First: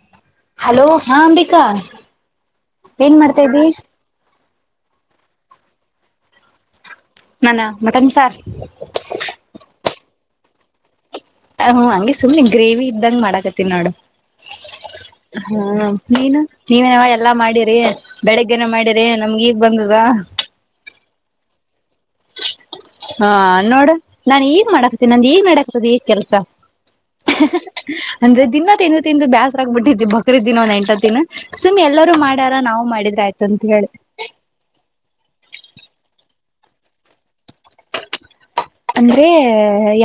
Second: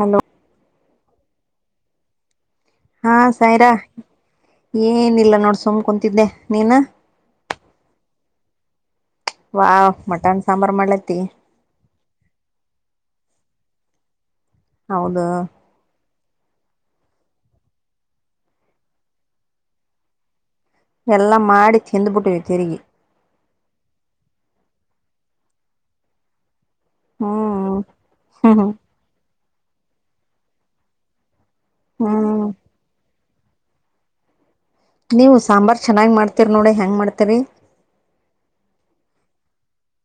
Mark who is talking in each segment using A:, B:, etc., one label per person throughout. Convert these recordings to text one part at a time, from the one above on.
A: Hello
B: hello ಹಾ ಅಂಬಿಕಾ.
A: ಹಾ
B: ಏನ್ ಮಾಡ್ತಾ ಇದಿ
A: ಸಾಯ್ರಾ. ಏನಿಲ್ಲ ನೋಡ್ ಸುಮ್ ಕುಂತಿದ್ದೆ ನೀನ.
B: ನಾನ ಮಟನ್ ಸಾರ್.
A: ವಾಹ್ ಮಟನ್ ಸಾಂಬಾರ ಮಾಡ್ಲಾತ್ತಿ.
B: ಹ ಹು ಹಂಗೆ ಸುಮ್ನೆ ಗ್ರೇವಿ ಇದ್ದಂಗ್ ಮಾಡಕತಿನ್ ನೋಡು.
A: ಹೌದು
B: ಹ್ಮ ನೀನು ನೀವನಾವ ಎಲ್ಲಾ ಮಾಡಿರಿ ಬೆಳಿಗ್ಗೆನ ಮಾಡಿರಿ ನಮ್ಗ್ ಈಗ್ ಬಂದದ.
A: ಎಲ್ಲಾ ಮಾಡಿ. ತಿಂದ್ಬಿಟ್ಟಿವಿ ತಿರುಗಿ
B: ಹಾ ನೋಡ ನಾನ್ ಈಗ್ ಮಾಡಕ್ ನಂದ್ ಇಗ್ ಮಾಡಾಕ್ತದೆ ಈಗ್ ಕೆಲ್ಸ. ಹಃ ಹಃ
A: ಹ್ಮ್
B: ಹ ಅಂದ್ರೆ
A: ಹ್ಮ್
B: ದಿನ
A: ಹ್ಮ್
B: ತಿಂದು ತಿಂದು ಬ್ಯಾಸ್ರಗ್ಬುಟೈತ್. ಇ ಬಕ್ರಿದ್ ದಿನ ಒಂದ್ ಎಂಟ್ ಹತ್ ದಿನ. ಸುಮ್ ಎಲ್ಲರೂ
A: ಹ್ಮ್
B: ಮಾಡ್ಯಾರ ನಾವ್ ಮಾಡಿದ್ರ ಆಯ್ತ. ತಂತ್ ಹೇಳಿ.
A: ನೀವು ಸಾಂಬಾರ್ ಚೆನ್ನಾಗ್ ಮಾಡ್ತೀರ್ ನೋಡಿ ಹೆಂಗ್ ಮಾಡ್ತಿರಿ.
B: ಅಂದ್ರೆ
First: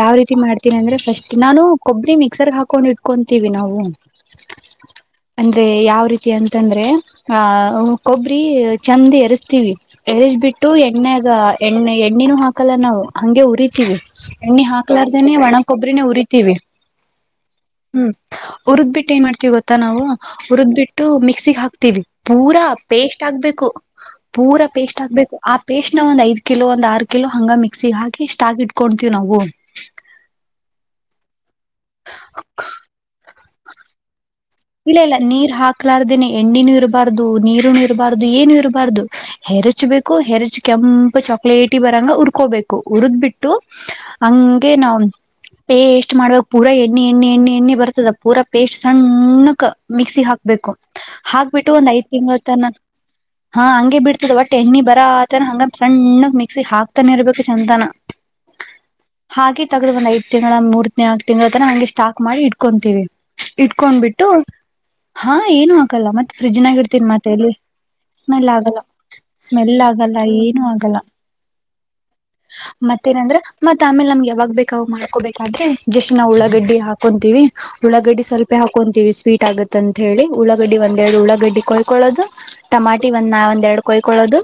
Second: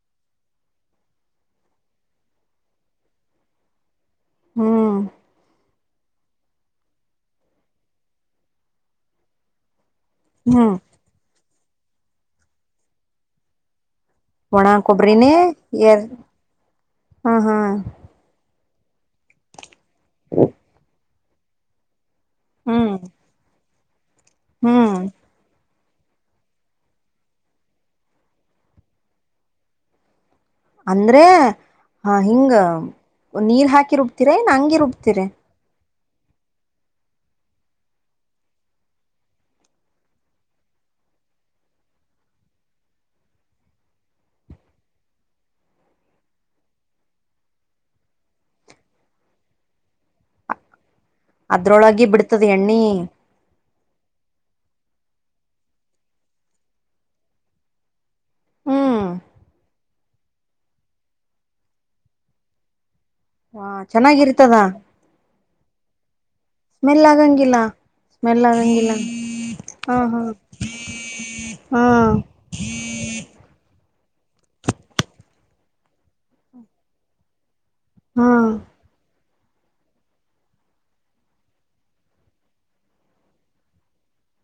B: ಯಾವ್ ರೀತಿ ಮಾಡ್ತೀನ್ ಅಂದ್ರೆ ಫಸ್ಟ್ ನಾನು ಕೊಬ್ರಿ ಮಿಕ್ಸರ್ ಹಾಕೊಂಡ್ ಇಟ್ಕೊಂತೀವಿ ನಾವು.
A: ಹ್ಮ್
B: ಅಂದ್ರೆ ಯಾವ್ ರೀತ್ ಏನ್ತಂದ್ರೆ ಆಹ ಹು ಕೊಬ್ರಿ ಚಂದ್ ಎರುಸ್ತೀವಿ. ಎರುಜ್ ಬಿಟ್ಟು
A: ಹ್ಮ್
B: ಎಣ್ಣೆಗ. ಎಣ್ಣೆ ಎಣ್ಣಿನೂ ಹಾಕಲ್ಲ ನಾವ್. ಹಂಗೆ ಉರಿತೀವಿ ಎಣ್ಣಿ
A: ಒಣ ಕೊಬ್ಬರಿನೇ
B: ಹಾಕ್ಲಾರ್ದೇನನೆ ಒಣಕ್ಕೊಬ್ರನ
A: ಎರ್
B: ಹುರಿತೀವಿ
A: ಹಾ ಹಾ
B: ಹ್ಮ್ ಹುರದ್ ಬಿಟ್ಟ ಏನ್ ಮಾಡ್ತೀವಿ ಗೊ ಮತ್ತ ನಾವು ಹುರದ್ ಬಿಟ್ಟು ಮಿಕ್ಸಿಗೆ ಹಾಕ್ತೀವಿ ಪೂರಾ
A: ಹ್ಮ್
B: ಪೇಸ್ಟ್ ಆಗ್ಬೇಕು ಪೂರಾ
A: ಹ್ಮ್
B: ಪೇಸ್ಟ್ ಹಾಕ್ಬೇಕು ಆ ಪೇಸ್ಟ್ ನ ಒಂದ ಐದು ಕಿಲೋ ಒಂದ್ ಆರೂ ಕಿಲೋ ಹಂಗ ಮಿಕ್ಸಿಗೆ ಹಕಿ ಎಷ್ಟ ಆಗಿಟ್ಕೊತೀವಿ ನಾವು
A: ಅಂದ್ರೆ ಹ ಹಿಂಗ ನೀರ ಹಾಕಿರು ರೇನ ಹಂಗೆ ರುಬ್ತಿರ
B: ಹಾಕ್ಲಾರದೇನೆ ಎಣ್ಣಿನೂ ಇರಬಾರ್ದು ನೀರುನು ಇರಬಾರ್ದು ಏನು ಇರಬಾರ್ದು ಹೆರಚ್ಬೇಕು ಹೆರಚ್ ಕೆಂಪ ಚಾಕ್ಲೇಟಿ ಬರಂಗ ಉುರ್ಕೋಬೇಕು ಉರುದ್ ಬಿಟ್ಟು ಹಂಗೆ ನಾವು ಪೇಸ್ಟ್ ಮಾಡ್ಬೇಕ ಪೂರಾ ಎಣ್ಣೆ ಎಣ್ಣೆ ಎಣ್ಣೆ ಎಣ್ಣೆ ಬರ್ತದ ಪೂರಾ ಪೇಸ್ಟ್ ಸಣ್ಣ ಹ ಮಿಕ್ಸಿ ಹಾಕ್ಬೇಕು ಹಾಕ್ಬಿಟ್ಟು ಒಂದ್ ಐದ
A: ಅದ್ರೊಳಗೆ ಬಿಡ್ತದ
B: ತಿಂಗಳತ್ತ
A: ಎಣ್ಣಿ
B: ಹಾ ಹಂಗೆ ಬಿಡ್ತದೆ ಒಟ್ಟ ಎಣ್ಣಿ ಬರಾತನ ಹಂಗ ಸಣ್ಣಗ್ ಮಿಕ್ಸಿ ಹಾಕ್ತಾನೆ ಇರ್ಬೇಕು ಚಂತನ
A: ಹ್ಮ್
B: ಹಾಗೆ ತಗಬನ್ ಐತ ತಿಂಗಳ ಮೂರ್ನಾಕ್ ತಿಂಗಳ ತನ ಹಂಗೆ ಸ್ಟಾಕ್ ಮಾಡಿ ಇಟ್ಕೊಂತೀವಿ
A: ಹಾ
B: ಇಟ್ಕೊಂಡ್ಬಿಟ್ಟು
A: ಚೆನ್ನಾಗಿರ್ತಿ
B: ಹಾ ಏನು ಆಗಲ್ಲ ಮತ್ತೆ ಫ್ರಿಜ್ನಾಗ
A: ಸ್ಮೆಲ್
B: ಇಡ್ತೀನಿ ಮತ್ತೇಲ್
A: ಆಗಂಗಿಲ್ಲ
B: ಸ್ಮೆಲ್ ಆಗಲ್ಲ ಸ್ಮೆಲ್
A: ಹಾ
B: ಆಗಲ್ಲ
A: ಹಾ
B: ಏನು ಆಗಲ್ಲ
A: ಹಾ
B: ಆ ಮತ್ತ ನಂದ್ರ. ಮತ್ತ್ ಆಮೇಲೆ ನಮ್ಗೆ ಯಾವಾಗ್ ಬೇಕಾವಾಗ್ ಮಾಡ್ಕೋಬೇಕಂದ್ರೆ ಜಸ್ಟ್ ನಾವು ಉಳ್ಳಳಾಗಡ್ಡಿ ಹಾಕಂತೀವಿ. ಉಳ್ಳಾಗಡ್ಡಿ
A: ಹಾ
B: ಸ್ವಲ್ಪ ಹ. ಸ್ವೀಟ್ ಆಗುತ್ತ ಅಂತ ಹೇಳಿ ಉಳ್ಳಾಗಡ್ಡಿ ಒಂದೆರಡು ಉಳ್ಳಾಗಡ್ಡಿ ಕೊಯ್ಕೊಳ್ಳೋದು ಟಮಾಟಿ ಒಂದ್ ನ ಒಂದೆರಡ್ ಕೊಯ್ಕೊಳ್ಳೋದು.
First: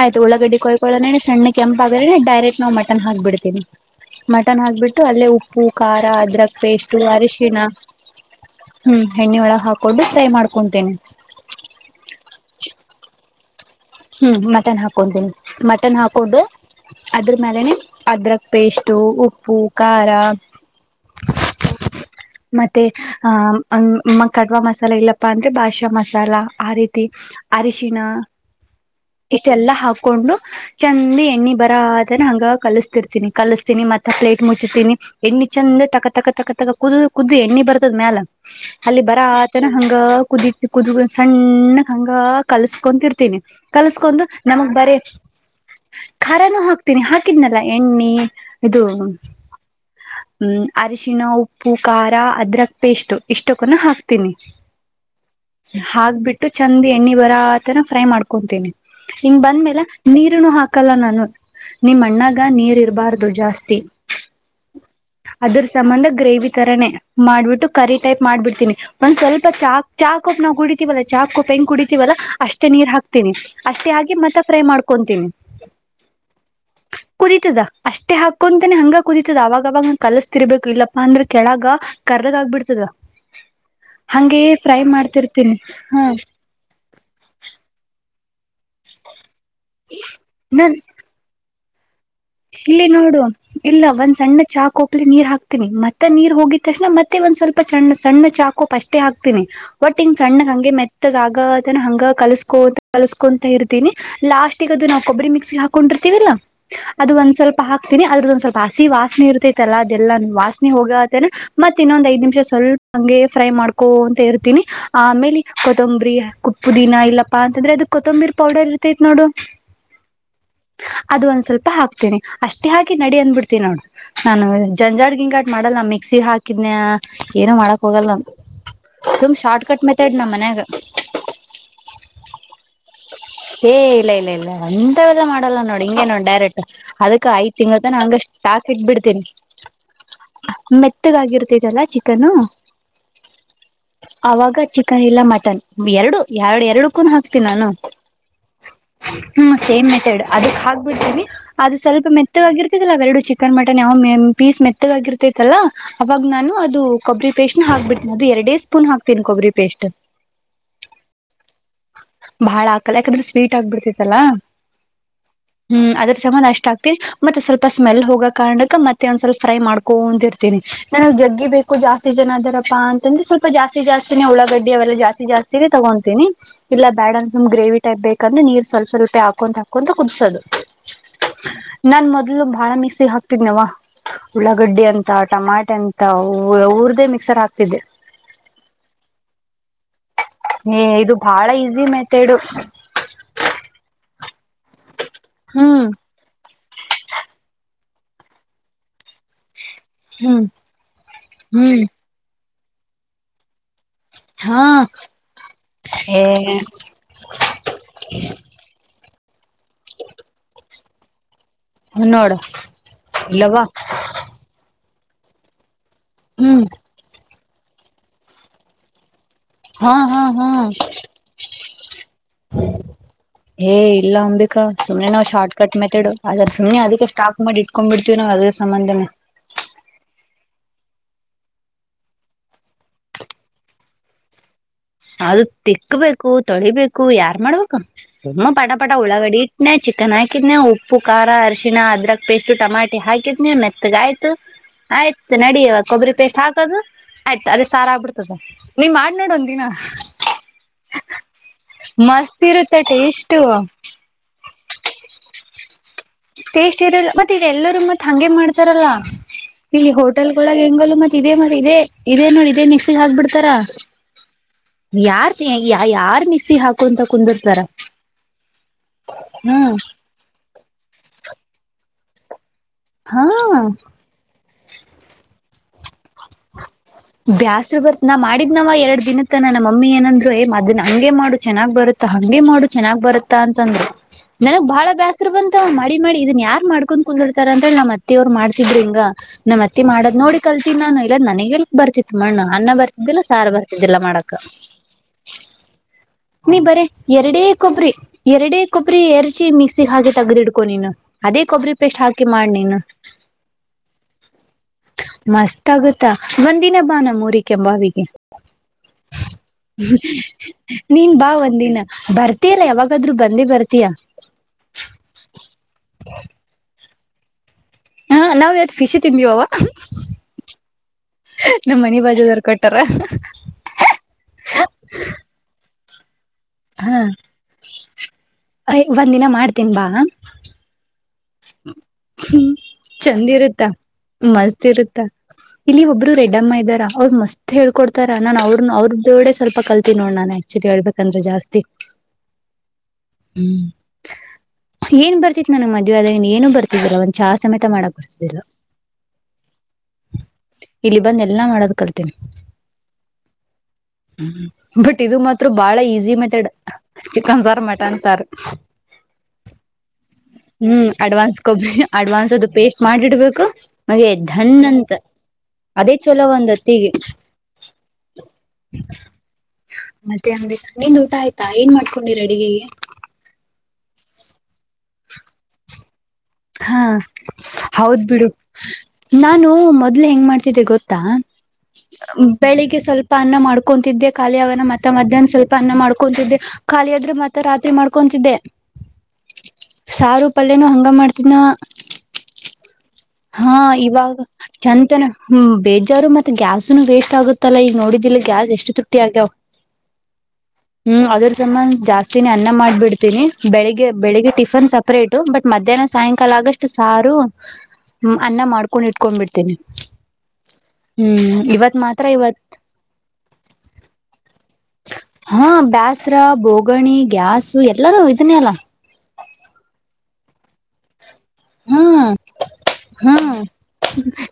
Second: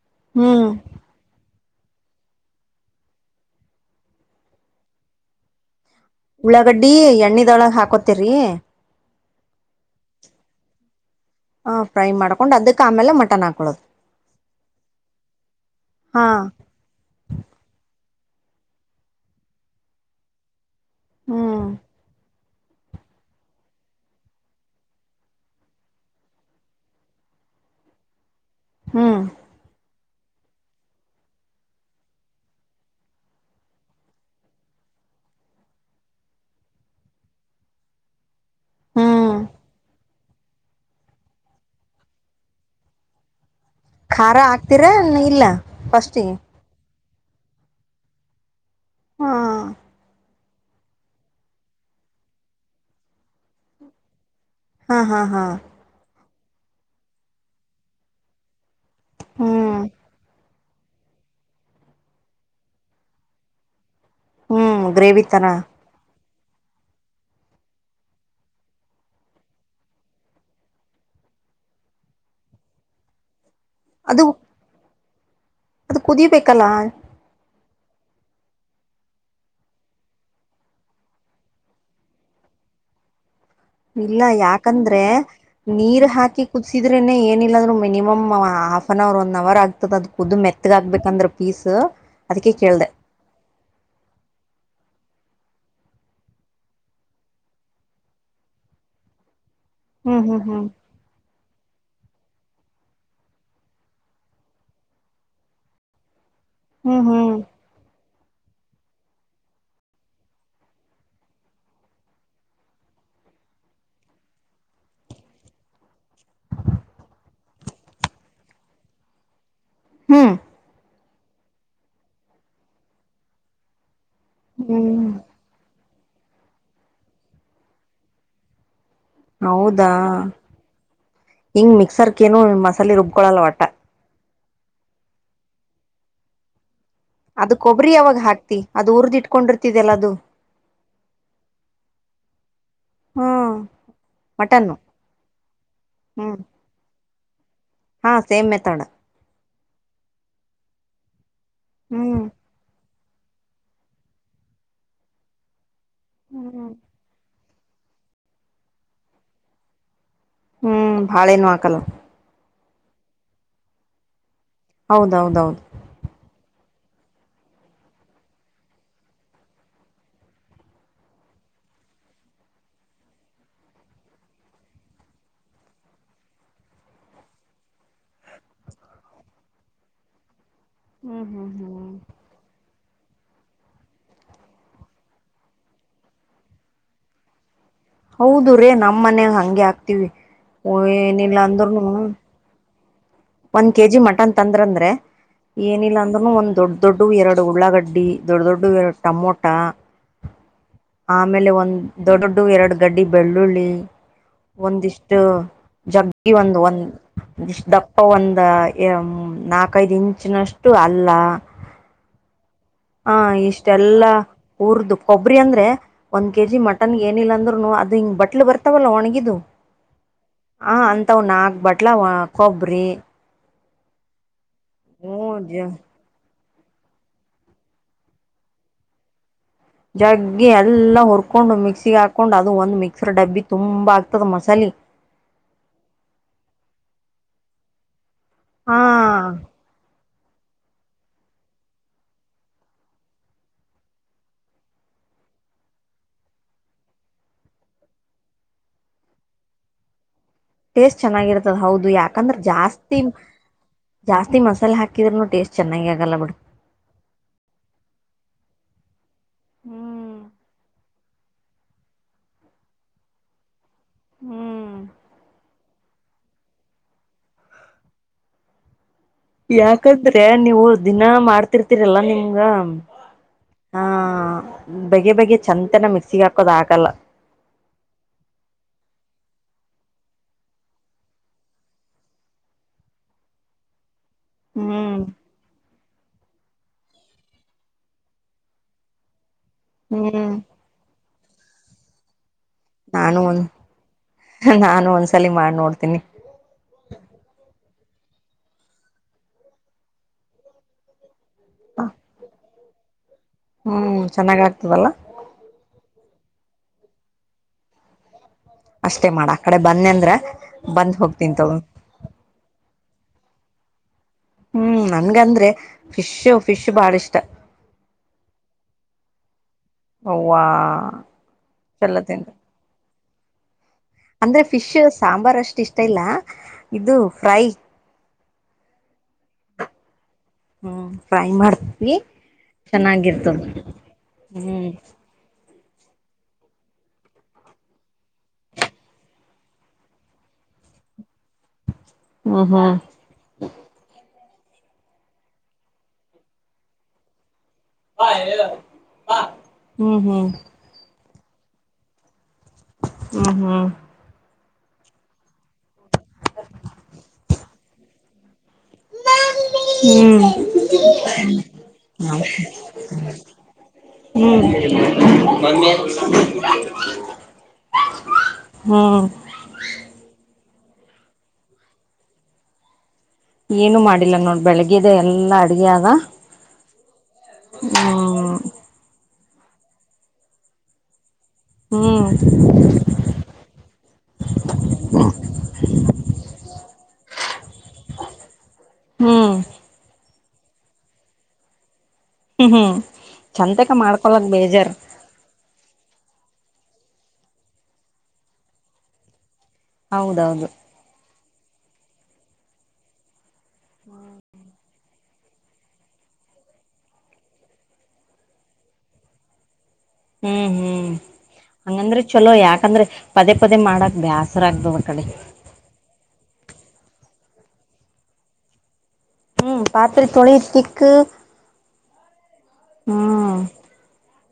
B: ಆಯ್ತುಳಗಡ್ಡಿ
A: ಹ್ಮ್
B: ಕೊಯಕೊಳ್ಳೋಣ ಸ್ಣ. ಕೆಂಪಾದ್ರೆ ಡೈರೆಕ್ಟ್ ನಾವು ಮಟನ್ ಹಾಕ್ಬಿಡ್ತೀವಿಿ ಮಟನ್ ಹಾಕ್ಿಬಿಟ್ಟು ಅಲ್ಲೇ ಉಪ್ಪು. ಖಾರ ಅದ್ರಕ್
A: ಉಳ್ಳಾಗಡ್ಡಿ
B: ಪೇಸ್ಟು ಅರಿಶಿಣ
A: ಎಣ್ಣಿದೊಳಗ್ ಹಾಕೋತಿರ್ರಿ.
B: ಹ್ಮ್ ಎಣ್ಣಿ ಒಳಗೆ ಹಾಕೊಂಡು ಫ್ರೈ ಮಾಡ್ಕೊತೇನೆ.
A: ಹ ಫ್ರೈ ಮಾಡ್ಕೊಂಡ್ ಅದಕ್ ಆಮೇಲೆ ಮಟನ್ ಹಾಕೊಳ್ಳದು
B: ಹ್ಮ್ ಮಟನ್ ಹಾಕೊಂತೀನಿ ಮಟನ್
A: ಹಾ
B: ಹಾಕೊಂಡು ಅದ್ರ ಮೇಲೆನೆ ಅದ್ರಕ್ ಪೇಸ್ಟು ಉಪ್ಪು ಖಾರ
A: ಹ್ಮ
B: ಮತ್ತೆ ಅಹ ಕಡವಾ ಮಸಾಲೆ ಇಲ್ಲಪ್ಪಾ ಅಂದ್ರೆ ಬಾಷಾ ಮಸಾಲ ಆ ರೀತಿ ಅರಶಿನ
A: ಹ್ಮ್
B: ಇಷ್ಟೆಲ್ಲಾ ಹಾಕ್ ಕೊಂಡು ಚಂದ ಎಣ್ಣಿ ಬರಾತನ ಹಂಗ ಕಲಸ್ತಿರ್ತೀನಿ ಕಲಸ್ತೀನಿ ಮತ್ತ ಪ್ಲೇಟ್ ಮುಚ್ತೀನಿ ಎಣ್ಣಿ ಚಂದ ತಕ ತಕ ತಕ ತಕ ಕುದ ಕುದ ಎಣ್ಣಿ ಬರ್ತದ ಮ್ಯಾಲ ಅಲ್ಲಿ
A: ಹ್ಮ್
B: ಬರಾತನ ಹಂಗ ಕುದ ಕುದಕ ಸಣ್ಣ ಹಂಗ ಕಲಸ್ಕೊಂತರ್ತೀನಿ ಕಲ್ಸ್ಕೊಂಡು
A: ಖಾರ
B: ನಮಗ್
A: ಹಾಕ್ತೀರಾ
B: ಬರೀ
A: ಇಲ್ಲ ಫಸ್ಟಿಗೆ
B: ಖರನು ಹಾಕ್ ಹಾಕಿದ್ನಲ್ಲ ಹಾಕಿದ್ನಲ್ಲಾ ಎಣ್ಣೆ ಇದು
A: ಹಾ
B: ಹ್ಮ ಅರಶಿಣ ಉಪ್ಪು ಖಾರ ಅದ್ರಕ್ ಪೇಸ್ಟ್ ಇಷ್ಟಕ್ಕುನು ಹಾಕ್ತೀನಿ
A: ಹಾ ಹಾ ಹಾ
B: ಹಾಕ್ಬಿಟ್ಟು ಚಂದ ಎಣ್ಣಿ ಬರ ಆ ತರ ಫ್ರೈ ಮಾಡ್ಕು ಮಾಡ್ಕೊಂತೀನಿ ಹಿಂಗ್
A: ಹ್ಮ್
B: ಬಂದ್ಮೇಲ ನೀರು ಹಾಕ ಹಾಕಲ್ಲ ನಾನು ನಿಮ್ಮ ಅಣ್ಣಗ ನೀರ್ ಇರ್ಬಾರ್ದು ಜಾಸ್ತಿ
A: ಹ್ಮ್ ಗ್ರೇವಿ ತರ
B: ಅದ್ರ ಸಂಬಂಧ ಗ್ರೇವಿ ತರಾನನೆ ಮಾಡ್ಬಿಟ್ಟು ಕರಿ ಟೈಪ್ ಮಾಡ್ಬಿಡ್ತೀನಿ ಒಂದ್ ಸ್ವಲ್ಪ ಚಾ ಚಾ ಕಪ್ ನಾವು ಕುಡಿತೀವಲ್ಲ ಚಾಕ್ ಕಪ್ ಹೆಂಗ್ ಕುಡಿತೀವಲ್ಲ ಅಷ್ಟೇ ನೀರ್ ಹಾಕ್ [unintelligible] ಅಷ್ಟೇ ಹಾಕಿ
A: ಅದು
B: ಮತ್ತೆ ಫ್ರೈ ಮಾಡ್ಕು [unintelligible]
A: ಅದು ಕೂದಿಬೇಕಲ್ಲಾ
B: ಕುದೀತದ ಅಷ್ಟೇ ಹಾಕೊಂತಾನನೆ ಹಂಗ ಕುದತದ ಅವಾಗವಾಗ ನ ಕಲಸ್ತಿರ್ಬೇಕು ಇಲ್ಲಪ್ಪಾ ಅಂದ್ರೆ ಕೆಳಗ ಕರ್ರಗ ಆಗ್ಬಿಡ್ತದ
A: ಇಲ್ಲ
B: ಹಂಗೆ ಫ್ರೈ
A: ಯಾಕಂದ್ರೆ
B: ಮಾಡ್ತಿರ್ತೀನಿ ಹಾ
A: ನೀರ್ ಹಾಕಿ ಕುದಸಿದ್ರೇನೆ ಏನಿಲ್ಲಂದ್ರರು ಮಿನಿಮಮ್ ಹಾಫ್ನ್ ಅವರ್ ಒಂದು ಹೌರ್ ಆಗ್ತದ ಅದ ಕುದ್
B: ನನ್
A: ಮೆತ್ತತ್ಗಾಗಗ್ಬೇಕಂದ್ರೆ ಪೀಸ್ ಅದಕ್ಕೆ ಕೇಳ್ದ
B: ಇಲ್ಲಿ ನೋಡು ಇಲ್ಲ ಒಂದ್ ಸಣ್ಣ ಚಹಾ ಕಪ್ಲಿ ನೀರ್ ಹಾಕ್ ಹಾಕ್ತನಿ ಮತ್ತೆ ನೀರ್ ಹೋಗಿದ ತಕ್ಷಣ ಮತ್ತೆ ಒಂದ್ ಸ್ವಲ್ಪ ಸಣ್ಣ ಸಣ್ಣ ಚಾಕೋಪ್ ಅಷ್ಟೇ ಹಾಕ್ತೀನಿ. ಒಟ್ ಹಿಂಗ
A: ಹ್ಮ್ ಹ್ಮ್
B: ಸಣ್ಣಗ್
A: ಹ್ಮ್
B: ಹಂಗೆ ಮೆತ್ತಗ ಆಗದ್ ಹಂಗ ಕಲ್ಸ್ಕೋತ ಕಲ್ಸ್ಕೊಂತ ಇರ್ತೀನಿ ಲಾಸ್ಟ್ಗ ಅದು ನಾವು ಕೊಬ್ಬರಿ ಮಿಕ್ಸಿಗೆ ಹಾಕೊಂಡಿರ್ತೀವಲ್ಲಾ
A: ಹ್ಮ್
B: ಅದು ಒಂದ್
A: ಹ್ಮ್
B: ಸ್ವಲ್ಪ ಹಾ ಕ್ತಿನಿ ಅದ್ರದೊಂದ್ ಸ್ವಲ್ಪ ಹಸಿ ವಾಸನೆ ಇರ್ತೈತಲ್ಲ ಅದೆಲ್ಲಾ ವಾಸನೆ ಹೋಗತನ ಮತ್ ಇನ್ನೊಂದ್ ಐದ ನಿಮಿಷ ಸ್ವಲ್ಪ ಹಂಗೆ ಫ್ರೈ ಮಾಡ್ಕೊಂತ ಇರ್ತೀನಿ ಆಮೇಲೆ ಕೊತ್ತಂಬ್ರರಿ ಪುದಿನ ಇಲ್ಲಪ್ಪಾ ಅಂತಂದ್ರೆ ಅದ ಕೊತ್ತಂಬಿರ್ ಪೌಡರ್ ಇರ್ತೈತ್ ನೋಡು
A: ಹ್ಮ್
B: ಅದು ಒಂದ್ ಸ್ವಲ್ಪ ಹಾಕ್ ತಿನಿ ಅಷ್ಟೇ ಹಾಕಿ ನಡಿ ಅಂದ್ಬಿಡ್ತೀನ್ ನೋಡು ನಾನು
A: ಹ್ಮ್
B: ಜಂಜಾಡ್ ಗಿಂಗಾಟ್ ಮಾಡಲ್ಲಮ್ಮಿ ಮಕ್ಸಿ ಹಾಕಿದ್ನ್ಯ ಏನೋ ಮಾಡಕ್ ಹೋಗಲ್ಲ ನಾನ್
A: ಹೌದಾ ಹಿಂಗ ಮಿಕ್ಸರ್ಕ ಏನು ಮಸಾಲೆ ರುಬ್ಕೊಳಲ್ಲ ಒಟ್ಟ
B: ಏ ಇಲ್ಲ ಇಲ್ಲ ಇಲ್ಲ ಅಂತವೆಲ್ಲ ಮಾಡಲ್ಲ ನೋಡಿ ಹಿಂಗೆ ನೋಡ್ ಡೈರೆಕ್ಟ್ [unintelligible] ಅದಕ್
A: ಅದು
B: ಐದ್ ತಿಂಗಳ
A: ಕೊಬ್ಬರಿ
B: ತನ
A: ಯಾವಾಗ
B: ಹಂಗೆ
A: ಹಾಕ್ತಿ
B: ಸ್ಟಾಕ್
A: ಅದು ಉರ್ದ್
B: ಇಟ್ಬಿಡ್ತೇನಿ
A: ಇಟ್ಕೊಂಡಿರ್ತಿದಲ್ಲ ಅದು
B: ಮೆತ್ತಗಾಗಿರ್ತದೆಲ್ಲ ಚಿಕ್ಕ [unintelligible]
A: ಹ್ಮ್
B: ಅವಾಗ
A: ಮಟನ್ನು
B: ಚಿಕನ್ ಇಲ್ಲ ಮಟನ್ ಎರಡು
A: ಹ್ಮ್
B: ಎರಡು ಎರಡುಕ್ಕೂ ಹಾಕ್ತೀನಿ ನಾನು
A: ಹಾ ಸೇಮ್ ಮೆಥಡ್
B: ಹ್ಮ್ ಸೇಮ್ ಮೆಥಡ್ ಅದಕ್ ಹಾಕ್ಬಿಡ್ತೀನಿ. ಅದು ಸ್ವಲ್ಪ
A: ಹ್ಮ್
B: ಮೆತ್ತಗ್ ಆಗಿರ್ತೈತ್ ಏಲ್ಲ ಅವೆರ್ಡು ಚಿಕನ್ ಮಟನ್ ಯಾವ್ ಮೆಮ್ ಪೀಸ್ ಮೆತ್ತದಾಗಿರ್ತೈತ್ತಲ್ಲಾ. ಅವಾಗ್ ನಾನು
A: ಹ್ಮ್
B: ಅದು ಕೊಬ್ರಿ ಪೇಸ್ಟ್ನ ಹಾಕ್ಬಿಡ್ತೀನಿ ಅದು ಎರಡೇ ಸ್ಪೂನ್ ಹಾಕ್ತೀನ್ ಕೊಬ್ರಿ ಪೇಸ್ಟ್.
A: ಹ್ಮ್ ಭಾಳೆನು ಆಕಲ್ಲ.
B: ಬಾಳ್ ಹಾಕಲ್ಲ ಯಾಕಂದ್ರೆ ಸ್ವೀಟ್ ಆಗ್ಬಿಡ್ತೈತಲ್ಲಾ.
A: ಹೌದೌದೌದು.
B: ಅಷ್ಟ್ ಆಗ್ತಿವ್ ಮತ್ ಸ್ವಲ್ಪ ಸ್ಮೆಲ್ ಹೋಗೋ ಕಾರ್ಣಕ್ಕ ಮತ್ತೆ ಒಂದ್ ಸ್ವಲ್ಪ ಫ್ರೈ ಮಾಡ್ಕೊಂಡಿರ್ತೀನಿ ನಾನ ಜಗ್ಗಿ ಬೇಕು ಜಾಸ್ತಿ ಜನ ಅದಾರಪ್ಪಾ ಅಂತಂದ್ರೆ ಸ್ವಲ್ಪ ಜಾಸ್ತಿ ಜಾಸ್ತಿನೇ ಉಳ್ಳಾಗಡ್ಡಿ ಅವೆಲ್ಲ ಜಾಸ್ತಿ ಜಾಸ್ತಿನೇ ತಗೊಂತಿನಿ ಇಲ್ಲ ಬ್ಯಾಡಂದುಮ್ ಗ್ರೇವಿ ಟೈಪ್ ಬೇಕಂದ್ರ ನೀರ್ ಸ್ವಪ ಸ್ವಲ್ಪೆ ಹಾಕೊಂತ ಹಾಕೊಂತ ಕುದ್ಸೋದು.
A: ಹ್ಮ್ ಹ್ಮ್ ಹ್ಮ್
B: ನಾನ್ ಮೊದ್ಲು ಬಾಳ ಮಿಸ್ ಕ್ಸಿ ಹಾಕ್ತಿದ್ನವ ಉಳ್ಳಾಗಡ್ಡಿ ಅಂತ ಟಮಾಟೆ ಅಂತ ಊ ಹುರ್ದೆ ಮಿಕ್ಸರ್ ಹಾಕ್ತಿದ್ದೆ.
A: ಹೌದು ರೇ ನಮ್ ಮನೆ ಹಂಗೆ ಆ
B: ಹೆ ಇದು ಬಾಳ easy method.
A: One KG mutton. ತಂದ್ರ್ ಅಂದ್ರೆ
B: ಹ್ಮ್
A: ಏನಿಲ್ಲ ಅಂದ್ರೂನು ಒಂದ್ ದೊಡ್ ದೊಡ್ಡು ಎರಡ್ ಉಳ್ಳ. ಳ್ಳಾಗಡ್ಡಿ ದೊಡ್ಡ್ ದೊಡ್ಡವೇರಡ್ ಟಮೋಟಾ.
B: ಹ್ಮ್
A: ಆಮೇಲೆ ಒಂದ್
B: ಹ್ಮ್
A: ದೊಡೋಡ್ ದು ಎರಡ್ ಗಡ್ಡಿ ಬೆಳ್ಳುಳ್ಳಿ.
B: ಹಾ
A: ಒಂದಿಷ್ಟು
B: ಏ
A: ಜಗ್ಗಿ ಒಂದು ಒಂದ್ ಒಂದಿಷ್ಟ್ ದಪ್ಪ ಅವ್ ಒಂದ ಏ ಏಮ್ ನಾಕ್ ಕೈದ್ ಇಂಚ್ ನಷ್ಟ್ ಟು ಅಲ್ಲ.
B: ಇಲ್ ನೋಡ.
A: ಹಾ ಇಷ್ಟೆಲ್ಲಾ ಉರ್ದು. ಕೊಬ್ರಿ ಅಂದ್ರೆ. ಒಂದ್ ಕೆ ಜಿ
B: ಹ್ಮ್
A: ಮಟನ್ಗ್ ಏನಿಲ್ಲ ಅಂದ್ರು ನು ಅದು ಹಿಂಗ್ ಬಟ್ಲು ಬರ್ತಾವಲ್ಲ ಒಣ್ಗಿದು.
B: ಹಾ ಹಾ ಹಾ
A: ಹ ಅಂತವ್ ನಾಕ್ ಬಟ್ಲ ಅವ ಕೊಬ್ರಿ.
B: ಹೇ ಇಲ್ಲ ಒಂಬಿಕ್ ಕ ಸುಮ್ನೆ ನಾವ್ ಶಾರ್ಟ
A: ಜ
B: ಕಟ್ ಮೆತೆಡ್ ಅದ್ರಸ್ ಸುಮ್ನೆ ಅದಕ್ಕೆ ಸ್ಟಾಪ್ ಮಾಡ್ ಇಟ್ಕೊಂಡ್ ಬಿಡ್ತೀವ್ ನಾವ್ ಅದ್ರ ಸಂಬಂದನೆ.
A: ಜಗ್ಗಿ ಎಲ್ಲ ಹೊರ್ಕೊಂಡು ಮಿಕ್ಸಿಗ್ ಹಾಕೊಂಡು ಅದು ಒಂದು ಮಿಕ್ಸರ್ ಡಬ್ಬಿ ತುಂಬಾ ಆಗ್ತದೆ ಮಸಾಲಿ.
B: ಅದು ತಿಕ್ಬೇಕು ತೊಳಿಬೇಕು ಯಾರ್ ಮಾಡ್ಬೇಕ. ಸುಮ ಪಟ ಪಟ
A: ಹಾಂ
B: ಉಳ್ಳಾಗಡ್ಡಿ ಇಟ್ಟನೆ ಚಿಕನ್ ಹಾಕಿದ್ನನೆ ಉಪ್ಪ- ಉಪ್ಪು ಖಾರ ಅರಶಿಣ ಅದ್ರಕ್ ಪೇಸ್ಟ್ ಟಮಾಟಿ ಹಾಕಿದ್ ನೀ ಮೆತ್ತಗ ಆಯ್ತು ಆಯ್ತು ನಡಿವ ಕೊಬ್ಬರಿ ಪೇಸ್ಟ್ ಹಾಕೋದು ಆಯ್ತು ಅದ ಸಾರ ಆಗ್ಬಿಡ್ತದ ನೀವ್ ಮಾಡ್ ನೋಡ ಒಂದ ದಿನ [inaudible]
A: ಟೇಸ್ಟ್ ಚೆನ್ನಾಗಿರ್ತದೆ ಹೌದು ಯಾಕಂದ್ರೆ
B: ಮಸ್ತ್ ಇರುತ್ತೆ
A: ಜಾಸ್ತಿ
B: ಟೇಸ್ಟೇ.
A: ಜಾಸ್ತಿ ಮಸಾಲೆ ಹಾಕಿದ್ರೂ ಟೇಸ್ಟ್ ಚೆನ್ನಾಗಿ ಆಗಲ್ಲ ಬಿಡು
B: ಟೇಸ್ಟ್ ಇರಲ್ಲ ಮತ್ತೆ ಇಲ್ಲರ ಮ ಹಗೆ ಮಾಡ್ತಾರಲ್ಲ ಇಲ್ಲಿ
A: ಹ್ಮ್
B: ಹೋಟೆಲ್ಗಳಳ ಹೆಂಗ ಮ- ಇದದೆ ಮರಿ ಇದದೆ ಇದೇ ನೋಡಿ ಇದೇ ಮಿಕ್ಸಿಗೆ ಹಾಕ್ಬಿಡ್ತಾರಾ
A: ಹ್ಮ್
B: ನೀ ಯಾರ ಸಿರ- ಆ ಯಾರ್ ಮಿಕ್ಸಿಗೆ ಹಾಕು ಅಂತ ಕುಂದರ್ತಾರ.
A: ಯಾಕಂದ್ರೆ ನೀವು ದಿನ ಮಾಡ್ತಿರ್ತೀರಲ್ಲ ನಿಮ್- ಅಂಗ.
B: ಹಾ
A: ಹಾ ಬೆಗಿ ಬೆಗಿ ಚಂದ-
B: ಬ್ಯಾಸರು ಬರ್ತ್ ನಾ ಮಾಡಿದ್ನವ ಎರಡ್ ದಿನ. ಮತ್ತ ನನ್ನ ಮಮ್ಮಿ ಏನಂದ್ರು ಏ ಅದ್ನ್ನ ಹಂಗೆ ಮಾಡ ಚೆನ್ನಾಗಿ ಬರುತ್ತಾ ಹಂಗೆ ಮಾಡು ಚೆನ್ನಾಗ್ ಬರುತ್ತಾ ಅಂತಂದ್ರು. ನನಗ್ ಬಾಳ
A: ಹ್ಮ್
B: ಬ್ಯಾಸರು ಬಂತಾವ ಮಾಡ- ಮಾಡಿ ಇದನ್ ಯಾರ್ ಮಾಡ್ಕೊಂಡ್ ಕುಂದುರ್ತಾರ ಅಂತ ಹೇಳಿ ನಮ್ಮತ್ತೆ ಅವರು ಮಾಡ್ಸಿದ್ರು ಹಿಂಗ. ನಮ್ಮತ್ತೆ ಮಾಡೋದು
A: ಹ್ಮ್
B: ನೋಡಿನೋಡಿ ಕಲ್- ಇನ್ನೆಲ್ಲಿ ನನಗೆಲ್ಲಿ ಬರ್ತಿತ್ತು ಮಣ್ಣು.. ಅನ್ನ ಬರ್ತಿದ್ದಿಲ್ಲ
A: ನಾನು ಒಂದ್
B: ಸಾರ ಬರ್ತಿದ್ದಿಲ್ಲ ಮಾಡಕ
A: ನಾನು ಒಂದ್ಸಲಿ ಮಾಡ್ ನೋಡ್ತೀನಿ
B: ನೀ ಬರೇ ಎರಡೇ. ಕೊಬ್ಬರಿ ಎರಡೇ ಕೊಬ್ಬರಿ ಎರ್ಚಿ ಮಿಕ್ಸಿಗೆ ಹಾಗೆ ತೆಗೆದು ಇಡ್ಕೊ ನೀನು. ಅದೇ ಕೊಬ್ಬರಿ ಪಸ್ಟ್ ಹಾಕಿ ಮಾಡು ನೀನು.
A: ಹ್ಮ್ ಚೆನ್ನಾಗಿ ಆಗುತ್ತೆ.
B: ಮಸ್ತ್ ಆಗುತ್ತೆ. ಮತ್ತಾ ಒಂದಿನ ಬಾ ನಮ್ಮ ಊರಿಕೆ ಬಾವಿಗೆ.
A: ಅಷ್ಟೇ ಮಾಡ ಆ ಕಡೆ ಬಂದೆ ಅಂದ್ರ ಬಂದ್
B: ನೀನ್ ಬಾ
A: ಹೋಗ್ತೀನ್ ತಗೋ
B: ಒಂದಿನ ಬರ್ತಯಲ್ಲ ಯಾವಾಗದರೂ. ಬಂದೇ ಬರ್ತೀಯಾ.
A: ನನಗೆ ಅಂದರೆ ಫಿಶ್ ಫಿಶ್ ಬಹಳ ಇಷ್ಟ. ತ್ತ [inaudible]
B: ನಾವು ಇವತ್ತು ಫಿಶ್ ತಿಂದೀವ.
A: ಅವ್ವಾ
B: ನಮ್ಮ್ ಮನೆ
A: ಚಲೋ ತಿಂದ
B: ಬಾಜುದರ ಕೊಟ್ಟಾರ. ಹ [inaudible]
A: ಮಾತ್ತಿಲ್ಲ.
B: ಹಾ. ಒಂದ್ ದಿನ ಮಾಡ್ತೀನ್ ಬಾ.
A: ಹು.
B: ಹ್ಮ ಚಂದ್ ಇರುತ್ತ ಮಸ್ತ
A: ಹ್ಮ್
B: ಇರುತ್ತ. ಇಲ್ಲಿ ಒಬ್ರು ರೆಡ್ಡಮ್ಮ ಇದ್ದಾರ ಅವ್ರು ಮಸ್ತ್ ಹೇಳ್ಕೊಡ್ತಾರ ನಾನ್ ಅವ್ರ್ ಅವ್ರ್ ದೊಡೆ ಸ್ವಲ್ಪ ಕಲ್ತಿ ನೋಡ್ನ ನಾನ್ ಆಕ್ಚುಲಿ ಹೇಳ್ಬೇಕಂದ್ರೆ ಸ್ವಲ್ಪ ಜಾಸ್ತಿ.
A: ಹೂ ಹು.
B: ಪ್ ಏನ್ ಬರ್ತಿತ್ ನನ್ನ ಮದ್ವೆ ಅದ್ರೆ. ನನ್ಗೆ ಏನೂ ಬರ್ತಾ ಇದ್ದಿಲ ಒಂದ್ ಚಾ ಸಮೇತ ಮಾಡಕ್ ಬರ್ತಿದ್ದಿಲ
A: ಹ್ಮ್ ಹ್ಮ್ ಹ್ಮ್ ಹ್ಮ್
B: ಇಲ್ಲಿ ಬಂದ್ ಎಲ್ಲಾ ಮಾಡೋದ್ ಕಲ್ತೀನಿ.
A: ಹ್ಮ್ ಹ್ಮ್.
B: ಬಟ್ ಇದು ಮತ್ ತೃ ಬಾಳ ಈಸಿ ಮೆಥೆಡ್ ಚಿಕನ್ ಸಾರ್ ಮ ತನ್ ಸಾರ್. ಹ್ಮ್
A: ಹ್ಮ
B: ಅಡ್ವಾನ್ಸ್ ಕೊಬಿ ಅಡ್ವಾನ್ಸ್ ಅದು ಪೇಸ್ಟ್ ಮಾಡ್ ಇಡ್ಬೇಕು ಅಗೆ
A: ಹ್ಮ್ ಹ್ಮ್ ಹ್ಮ್
B: ದಂಡ್ ಅಂತ ಅದೆ ಚಲೋ ಒಂದೊತ್ತಿಗೆ.
A: ಹ್ಮ್
B: ನಿಂದ್ ಊಟ ಆಯ್ತಾ ಏನ್ ಮಾಡ್ಕೊಂಡಿರ್ ಅಡ್ಗಿಗೆ.
A: ಏನು ಮಾಡಿಲ್ಲ ನೋಡ್ ಬೆಳಿಗ್ಗೆ ದೆ ಎಲ್ಲಾ ಅಡ್ಗೆ ಅದ.
B: ಹಾ ಹೌದ್ ಬಿಡು. ನಾನು ಮೊದ್ಲ್ ಹೆಂಗ್ ಮಾಡ್ತಿದ್ದೆ ಗೊತ್ತಾ.
A: ಹ್ಮ್
B: ಬೆಳಿಗೆ ಸ್ವಲ್ಪ ಅನ್ನ ಮಾಡ್ಕೊಂತಿದ್ದೆ ಖಾಲಿಯಾವನ ಮತ್ತೆ ಮಧ್ಯಾಹ್ನ ಸ್ವಲ್ಪ ಅನ್ನ ಮಾಡ್ಕೊಂತಿದ್ದೆ. ಖಾಲಿಯಾದ್ರೆ ಮತ್ತೆ ರಾತ್ರಿ ಮಾಡ್ಕೊಂತಿದ್ದೆ.
A: ಹ್ಮ್
B: ಚಾರು ಪಲ್ಯನು ಹಂಗ ಮಾಡ್ ತಿನ.
A: ಹ್ಮ್ ಹ್ಮ್
B: ಹಾ
A: ಚಂತಕ
B: ಇವಾಗ
A: ಮಾಡ್ಕೊಳಕ್ ಬೇಜಾರ್
B: ಚಂತನ ಹ್ಮ್ ಬೇಜಾರು ಮತ್ತೆ ಗ್ಯಾಸ್ ತುನು ವೇಸ್ಟ್ ಆಗುತ್ತಲ್ಲ ಈಗ್ ನೋಡಿದಿಲ್ಲ ಗ್ಯಾಸ್ ಎಷ್ಟು ತುಟ್ಟಿ ಆಗ್ಯಾವ್.
A: ಹೌದೌದು.
B: ಜಮನ್ ಜಾಸ್ತಿನೇ ಅನ್ನ ಮಾಡ್ಬಿಡ್ತೀನಿ. ಬೆಳಿಗ್ಗೆ ಬೆಳಿಗ್ಗೆ ಟಿಫನ್ ಸಪ್ರೇಟ್. ಟೂ ಬಟ್ ಮಧ್ಯಾಹ್ನ ಸಾಯಂಕಾಲ ಆಗಷ್ಟು ಸಾರು ಅನ್ನ ಮಾಡ್ಕೊಂಡ್ ಇಟ್ಕೊಂಡ್ಬಿಡ್ತೇನಿ.
A: ಹ್ಮ್ ಹ್ಮ್
B: ಇವತ್
A: ಹಂಗಂದ್ರೆ
B: ಮಾತ್ರ
A: ಚಲೋ
B: ಇವತ್
A: ಯಾಕಂದ್ರೆ ಪದೇ ಪದೇ ಮಾಡಾಕ್ ಬ್ಯಾಸ್ರ ಅಗ್ತದ್ ಅ ಕಡಿ.
B: ಉಗಣಿ ಗ್ಯಾಸು ಎಲ್ಲಾರೂ ಇದನೇ ಅಲ್ಲ.
A: ಹು ಪಾತ್ರೆ ತೊಳಿ ತಿಕ್ಕು.
B: ಹ್ಮ್ ಹ್ಮ್.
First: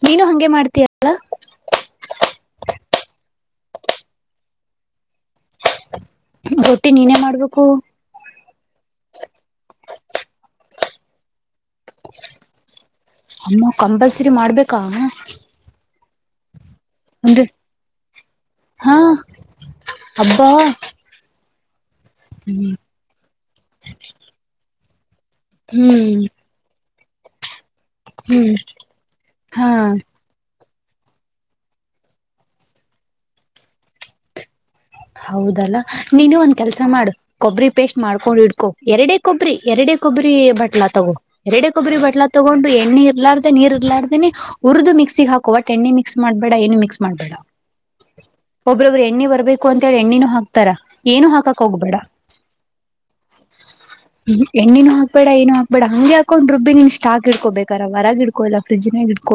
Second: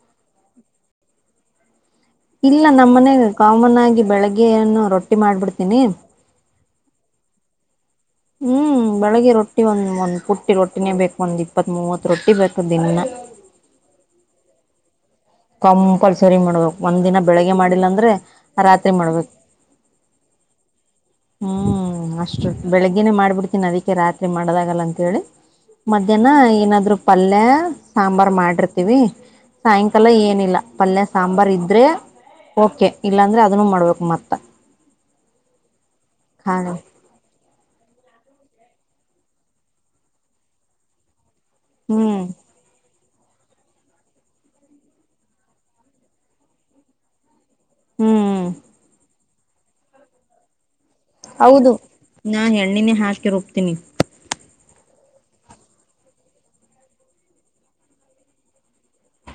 B: ನೀನು ಹಂಗೆ ಮಾಡ್ತೀಯಲ್ಲ.
A: ಇಲ್ಲ ನಮ್ಮನೆಗ್ ಕಾಮನ್ ಆಗಿ ಬೆಳಗ್ಗೆಯೆನು ರೊಟ್
B: ರೊಟ್ಟಿ ನೀನೇ ಮಾಡ್ಬೇಕ್.
A: ಹ್ಮ್ ಬೆಳಗ್ಗೆ ರೊಟ್ಟಿ ಒಂದ್ ಒಂದ್ ಪುಟ್ಟಿ ರೊಟ್ಟಿನೇ ಬೇಕು ಅಂದಿ ಇಪತ್ ಮೂವತ್ತ್ ರೊಟ್ಟಿ ಬೇಕು ದಿನ್ನಾ.
B: ಕಾಮ.
A: ಕಂಪಲ್ಸರಿ ಮಾಡ್ಬೇಕ್. ಒಂದ್ ದಿನ
B: ಅಂದ್ರೆ
A: ಬೆಳಗ್ಗೆ ಮಾಡಿಲ್ಲ ಅಂದ್ರೆ ರಾತ್ರಿ
B: ಹಾ
A: ಮಾಡ್ಬೇಕ್.
B: ಅಬ್ಬಾ
A: ಹ್ಮ್ ಹ್ಮ್ ಅಷ್ಟು ಬೆಳಗೆನೇ ಮಾಡ್ಬುಡ್ತೀನಿ ಅದಿಕ್ಕೆ ರಾತ್ರಿ ಮಾಡ್ದಾಗಲ್ಲ ಅಂ ಹೇಳಿ.
B: ಹ್ಮ್
A: ಮಧ್ಯಾಹ್ನ ಏನಾದ್ರು. ಪಲ್ಯೆ. ಸಾಂಬಾರ್
B: ಹ್ಮ್
A: ಮಾಡಿರ್ತೀವಿ
B: ಹಾ
A: ಸಾಯಂಕಾಲ ಏನಿಲ್ಲ. ಪಲ್ಯ ಸಾಂಬಾರ್ ಇರ್ದ್ರೆ ಓಕೆ ಇಲ್ಲಾಂದ್ರೆ ಅದ್ನು ಮಾಡ್ಬೇಕು ಮತ್ತ.
B: ಹೌದ್ ದಲ್ಲ ನೀನು ಒಂದ್
A: ಖಾರ
B: ಕೆಲಸ ಮಾಡು ಕೊಬ್ರಿ ಪೇಸ್ಟ್ ಮಾಡ್ಕೊಂಡ್ ಹಿಡ್ಕೊ ಎರಡೆ ಕೊಬ್ರಿ ಎರಡೆ ಕೊಬ್ರಿ ಬಟ್ಲಾ ತಗೋ. ಎರಡೆ ಕೊಬ್ರಿ
A: ಹ್ಮ್
B: ಬಟ್ಲಾ ತಗೊಂಡು ಎಣ್ಣಿ ಇಲ್ಲಾರ್ದೇ ನೀರ್ ಇಲ್ಲಾರ್ದೇ ಉರ್ದು ಮಿಕ್ಸಿಗ್ ಹಾಕ್ ಒಟ್ ಎಣ್ಣೀ ಮಿಕ್ಸ್ ಮಾಡ್ಬೇಡ ಏನು ಮಿಕ್ಸ್ ಮಾಡ್ಬೇಡ.
A: ಹ್ಮ್
B: ಒಬ್ರೊಬ್ರು ಎಣ್ಣಿ ಬರ್ಬೇಕ್ ಕೊ ಅಂತ್ ಹೇಳಿ ಎಣಣಿನೂ ಹಾಕ್ತಾರ.
A: ಹೌದು
B: ಹೋಗ್ಬೇಡ
A: ನಾನ್ ಎಣ್ಣಿನೇ ಹಾಕಿ ರುಬ್ತೀನಿ.
B: ಎಣ್ಣಿನು ಹಾಕ್ಬೇಡ ಏನು ಹಾಕ್ಬೇಡ ಹಂಗೆ ಹಾಕೊಂಡ್ ರುಬ್ಬಿ ನೀನ್ ಸ್ಟಾಕ್ ಇಡ್ಕೋ ಬೇಕಾರ ಹೊರಗ್ ಇಡ್ಕೋಲ್ಲ ಫ್ರಿಜ್ನಾಗ್ ಇಡ್ಕೋ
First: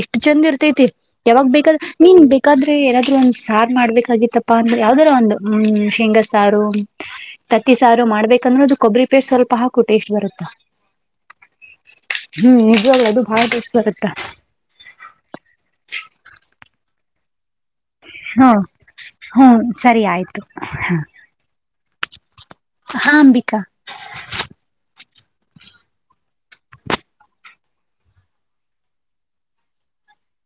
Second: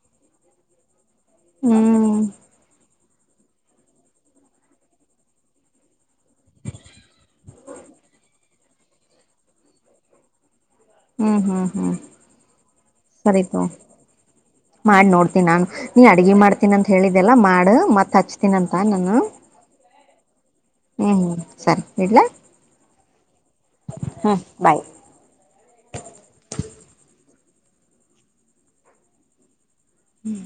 B: ಎಷ್ಟ್ ಚಂದ್ ಇರ್ತೈತಿ. ಯಾವಾಗ್ ಬೇಕಾದ್ರೆ ನೀನ್
A: ಹ್ಮ್
B: ಬೇಕಾದ್ರೆ ಯರ್ ತೃ ಒಂದ್ ಸಾರ್ ಮಾಡ್ಬೇಕಾಗಿತ್ತಪ್ ಪ ಅಂದ್ರೆ ಯಾವ್ದಾರ ಒಂದು ಶೇಂಗ ಸಾರು ತತ್ತಿ ಸಾರು ಮಾಡ್ಬೇಕಂದ್ರು ಅದು ಕೊಬ್ರಿ ಪೇಸ್ಟ್ ಸ್ವಲ್ಪ ಹಾಕು ಟೇಸ್ಟ್ ಬರುತ್ತಾ.
A: ಹ್ಮ್ ಹ್ಮ್ ಹ್ಮ್
B: ಹ್ಮ್ ನಿಜವಾಗ್ಲೂ ಅದು
A: ಸರಿ
B: ಬಹಳ
A: ತೊ
B: ಟೇಸ್ಟ್ ಬರುತ್ತಾ
A: ಮಾಡ್ ನೋಡ್ತೀನಿ ನಾನು ನೀ ಅಡ್ಗಿ ಮಾಡ್ತೀನ್ ಅಂತ್ ಹೇಳಿದ್ ದೆಲ್ಲ ಮಾಡ್ ಡ ಮತ್ತ್
B: ಹ್ಮ
A: ಹಚ್ತೀನಂತ ನನ್
B: ಹ್ಮ್ ಸರಿ ಆಯ್ತು
A: ಹ್ಮ ಹ್ಮ ಸರಿ ಇಡ್ಲ.
B: ಹಾ ಅಂಬಿಕಾ
A: ಹು ಬಾಯ್. ಹ್ಮ್.